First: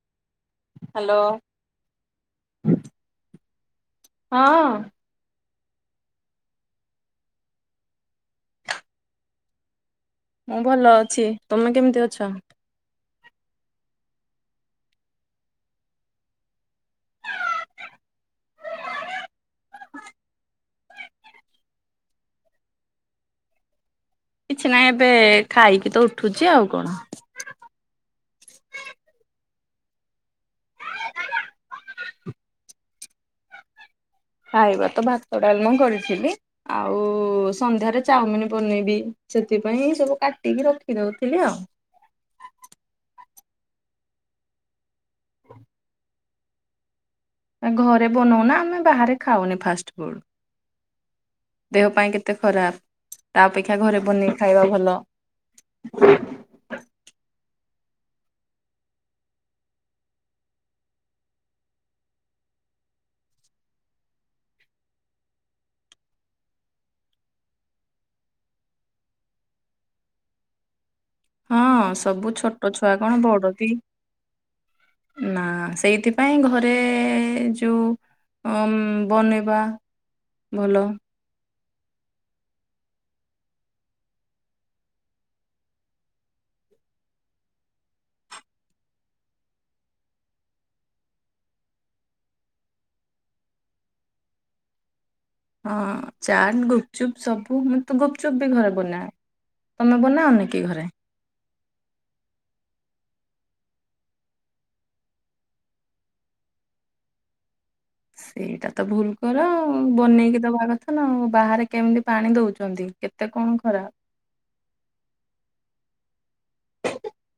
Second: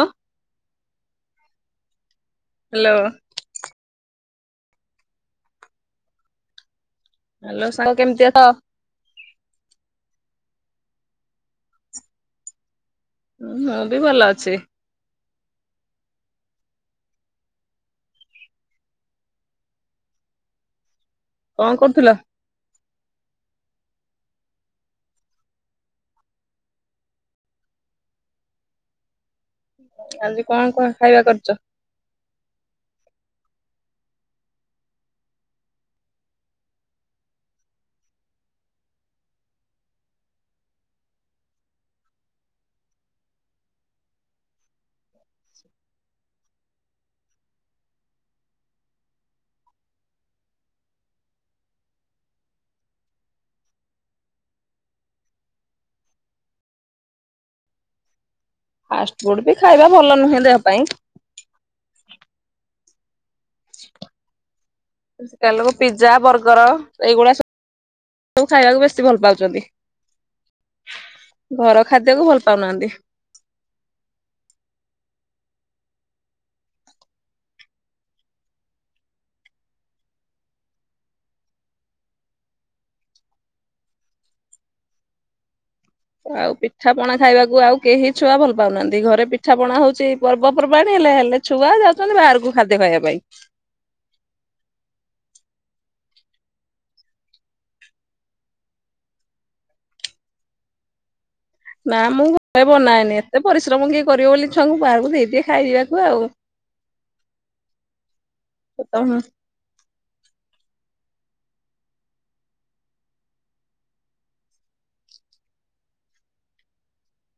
ଅ [unintelligible] hello. Hello. ହଁ। Hello. ସାଙ୍ଗ କେମିତି ଅଛ? ମୁଁ ଭଲ ଅଛି। ତମେ କେମିତି ଅଛ? ହୁଁ, ମୁଁ ବି ଭଲ ଅଛି। କଣ କରୁଥିଲ? କିଛି ନାହିଁ। ଏବେ ଖାଇକି ତ ଉଠୁଛି ଆଉ କଣ। ଆଜି କଣ କଣ ଖାଇବା କରିଛ? ଖାଇବା ତ ଭାତ, ଡାଲମା କରିଥିଲି। ଆଉ ସନ୍ଧ୍ୟାରେ ଚାଉମିିନ ବନେଇବି। ସେଥିପାଇଁ ସବୁ କାଟିକି ରଖିଦଉଥିଲି ଆଉ। [inaudible] ଘରେ ବନଉନା। ଆମେ ବାହାରେ ଖାଉନି ଫାଷ୍ଟଫୁଡ୍। ଦେହ ପାଇଁ କେତେ ଖରାପ। ତା ଅପେକ୍ଷା ଘରେ ବନେଇ ଖାଇବା ଭଲ। [inaudible] ଫାଷ୍ଟଫୁଡ୍ ବି ଖାଇବା ଭଲ ନୁହେଁ ଦେହ ପାଇଁ। ତେଲୁଗୁ ପିଜ୍ଜା, ବର୍ଗର, ଏଇଗୁଡ଼ା ସବୁ ସବୁ ଖାଇବାକୁ ବେଶୀ ଭଲ ପାଉଛନ୍ତି। ଘର ହଁ ଖାଦ୍ୟକୁ ସବୁ ଭଲ ଛୋଟ ପାଉନାହାନ୍ତି। ଛୁଆ କଣ, ବଡ଼ ବି ନା ସେଇଥିପାଇଁ ଘରେ ଯୋଉ ଅମ୍ ବନେଇବା ଭଲ। ଆଉ ପିଠାପଣା ଖାଇବାକୁ ଆଉ କେହି ଛୁଆ ଭଲ ପାଉନାହାନ୍ତି। ଘରେ ପିଠା ପଣା ହଉଛି ପର୍ବପର୍ବାଣୀ ହେଲେ। ହେଲେ ଛୁଆ ଯାଉଛନ୍ତି ବାହାରକୁ ଖାଦ୍ୟ ଖାଇବା ପାଇଁ। ହଁ, ଚାଟ, ଗୁପଚୁପ୍, ସବୁ ମୁଁ ତ ଗୁପଚୁପ୍ ବି ଘରେ ବନାଏ। ତମେ ବନାଅନିକି ଘରେ? ନା ମୁଁ ଘରେ ବନାଏନି। ଏତେ ପରିଶ୍ରମ କିଏ କରିବ ବୋଲି ଛୁଆଙ୍କୁ ବାହାରକୁ ଦେଇଦିଏ ଖାଇବାକୁ ଆଉ। ସେଇଟା ତ ତମ ଭୁଲ୍ କର ଆଉ। ଉଁ ବନେଇକି ଦବା କଥା ନା ଆଉ ବାହାରେ କେମିତି ପାଣି ଦଉଚନ୍ତି କେତେ କଣ ଖରାପ।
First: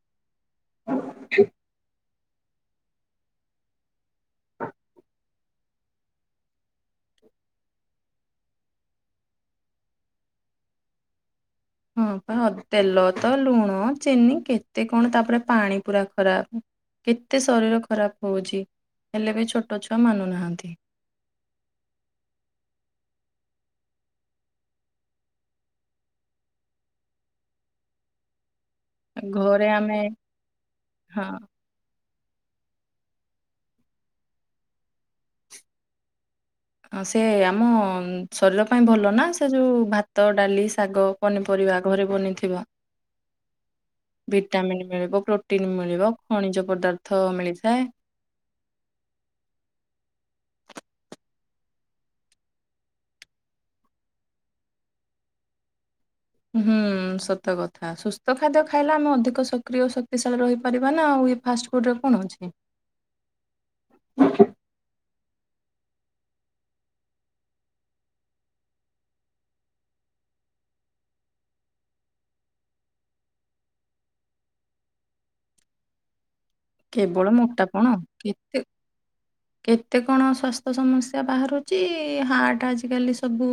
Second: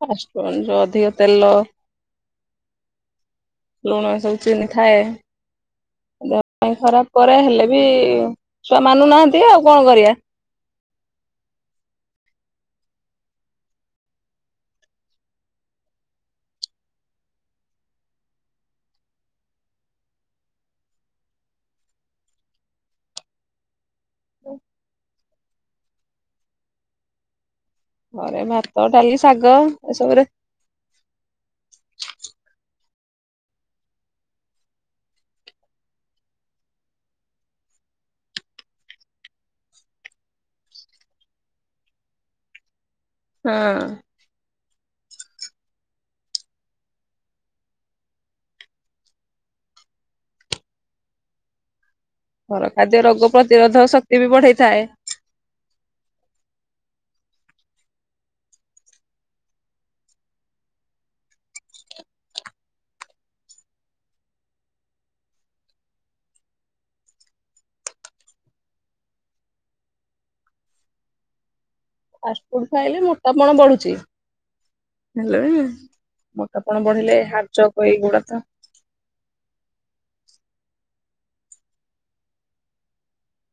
ଫାଷ୍ଟଫୁଡ୍ ଯୋଉ ଅଧିକ ତେଲ ଲୁଣ ସବୁ ଚିନି ଥାଏ। ଦେହ ପାଇଁ ଖରାପ କରେ ହେଲେ ବି ଛୁଆ ମାନୁ ନାହାନ୍ତି ଆଉ କଣ କରିଆ। ହଁ ପା ତେଲ ତ ଲୁଣ, ଚିନି କେତେ କଣ ତାପରେ ପାଣି ପୁରା ଖରାପ। କେତେ ଶରୀର ଖରାପ ହଉଚି ହେଲେ ବି ଛୋଟ ଛୁଆ ମାନୁ ନାହାଁନ୍ତି। ଘରେ ମା ଘରେ ଆମେ ହଁ। ହଁ ସେ ଆମ ଶରୀର ପାଇଁ ଭଲ ନା ସେ ଯୋଉ ଭାତ, ଡାଲି, ଶାଗ। ପନିପରିବା ଘରେ ବନିଥିବା। ହୁଁ। ଭିଟାମିନ୍ ମିଳିବ ପ୍ରୋଟିନ ମିଳିବ ଖଣିଜ ପଦାର୍ଥ ମିଳିଥାଏ। ଘର ଖାଦ୍ୟ ରୋଗ ପ୍ରତିରୋଧକ ଶକ୍ତି ବି ବଢେଇଥାଏ। ହୁଁ ସତ କଥା ସୁସ୍ଥ ଖାଦ୍ୟ ଖାଇଲେ ଆମେ ଅଧିକ ସକ୍ରିୟ ଶକ୍ତିଶାଳୀ ରହିପାରିବା ନା ଆଉ ଫାଷ୍ଟ ଫୁଡ ରେ କଣ ଅଛି। ଫାଷ୍ଟ ଫୁଡ ଖାଇଲେ ମୋଟା ପଣ ବଢୁଚି ହେଲେ ମୋଟାପଣ ବଢିଲେ କେବଳ ମୋଟାପଣ ହାଟଚୋକ ଏଇଗୁଡା ତ [inaudible] କେତେ କଣ ସ୍ୱାସ୍ଥ୍ୟ ସମସ୍ୟା ବାହାରୁଛି ହାର୍ଟ ଆଜିକାଲି ସବୁ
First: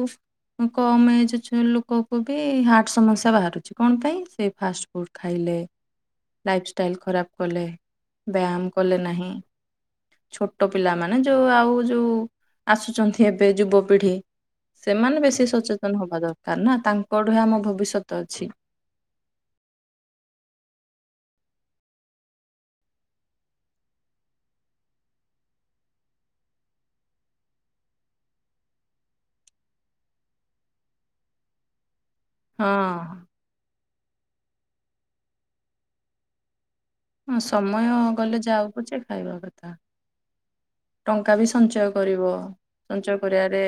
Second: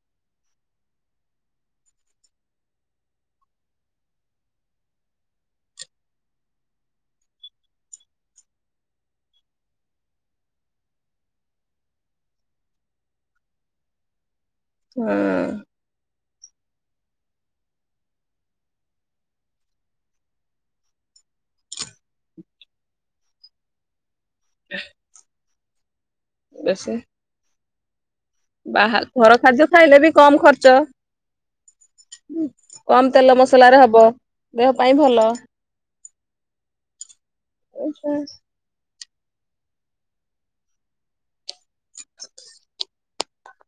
କମ୍ ଏଜ୍ ଛୁଆ ଲୋକକୁ ବି ହାର୍ଟ ସମସ୍ୟା ବାହାରୁଚି କଣ ପାଇଁ ସେଇ ଫାଷ୍ଟ ଫୁଡ। ଖାଇଲେ ଲାଇଫ ଷ୍ଟାଇଲ ଖରାପ କଲେ। ବ୍ୟାମ କଲେ ନାହିଁ। ଛୋଟ ପିଲାମାନେ ଯୋଉ ଆଉ ଯୋଉ ଆସୁଛନ୍ତି ଏବେ ଯୁବପିଢି। ହଁ ସେମାନେ ବେଶୀ ସଚେତନ ହବା ଦରକାର ନା ତାଙ୍କଠି ଆମ ଭବିଷ୍ୟତ ଅଛି। [unintelligible] [unintelligible] ବାହା ଘର ଖାଦ୍ୟ ଖାଇଲେ ବି କମ୍ ଖର୍ଚ୍ଚ କମ୍ ହଁ ତେଲମସ ମସଲାରେ ହବ ଦେହ ପାଇଁ ଭଲ। ହଁ ସମୟ ଗଲେ ଯାଉପଛେ ଖାଇବା କଥା। ଟଙ୍କା ବି ସଞ୍ଚୟ କରିବ। ସଞ୍ଚୟ କରିବାରେ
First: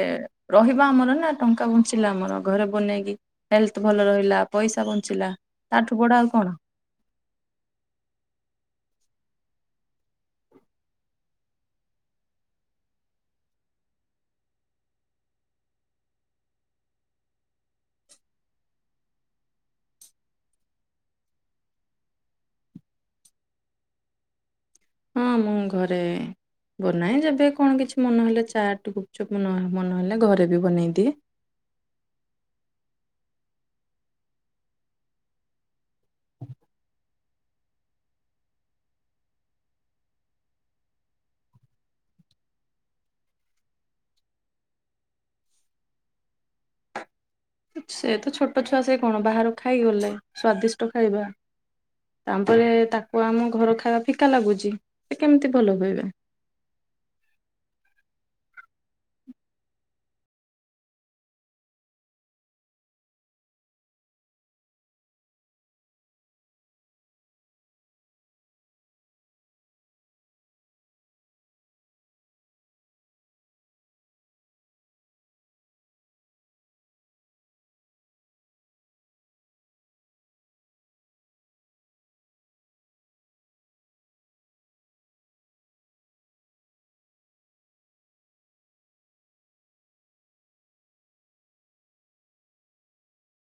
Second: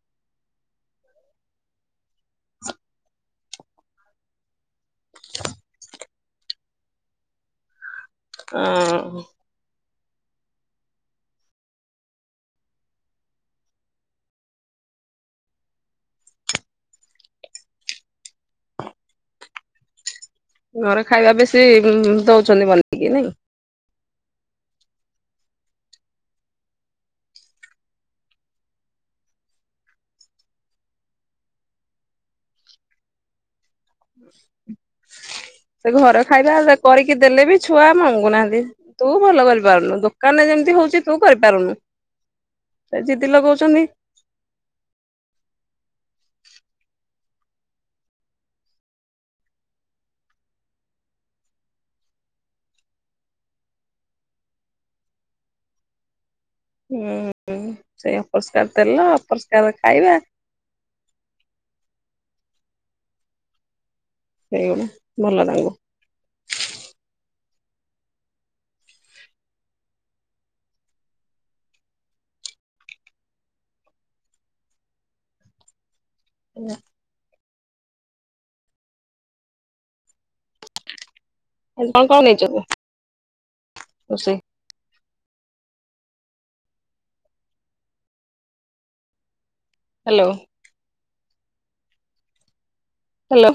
ରହିବ ଆମର ନା ଟଙ୍କା ବଞ୍ଚିଲା ଆମର ଘରେ ବନେଇକି ହେଲଥ୍ ଭଲ ରହିଲା ପଇସା ବଞ୍ଚିଲା ତାଠୁ ବଡ ଆଉ କଣ। ଅଁ। ଘରେ ଖାଇବା ବେଶୀ ଦୋଉଚନ୍ତି ବନେଇକି ନାଇଁ? ହଁ ମୁଁ ଘରେ ବନାଏ ଯେବେ କଣ କିଛି ମନହେଲେ ଚାଟ ଗୁପଚୁପ୍ ମନ ମନହେଲେ ଘରେ ବି ବନେଇଦିଏ। ସେ ଘର ଖାଇବା କରିକି ଦେଲେ ବି ଛୁଆ ମଙ୍ଗୁନାହାନ୍ତି। ତୁ ଭଲ କରିପାରୁନୁ ଦୋକାନରେ ଯେମିତି ହୋଉଚି ତୁ କରିପାରୁନୁ। ଏ ଜିଦି ଲଗଉଚନ୍ତି। ସେ ତ ଛୋଟ ଛୁଆ ସେ କଣ ବାହାରୁ ଖାଇଗଲେ ସ୍ଵାଦିଷ୍ଟ ଖାଇବା। ତାପରେ ତାକୁ ଆମ ଘର ଖାଇବା ଫିକା ଲାଗୁଚି ସେ କେମିତି ଭଲ କହିବେ। ଉଁ ହୁଁ ସେଇ ଅପରିଷ୍କାର ତେଲ ଅପରିଷ୍କାର ଖାଇବା ସେଇଗୁଡ଼ା ଭଲ ତାଙ୍କୁ। ନା। [unintelligible] ରୋଷେଇ? Hello hello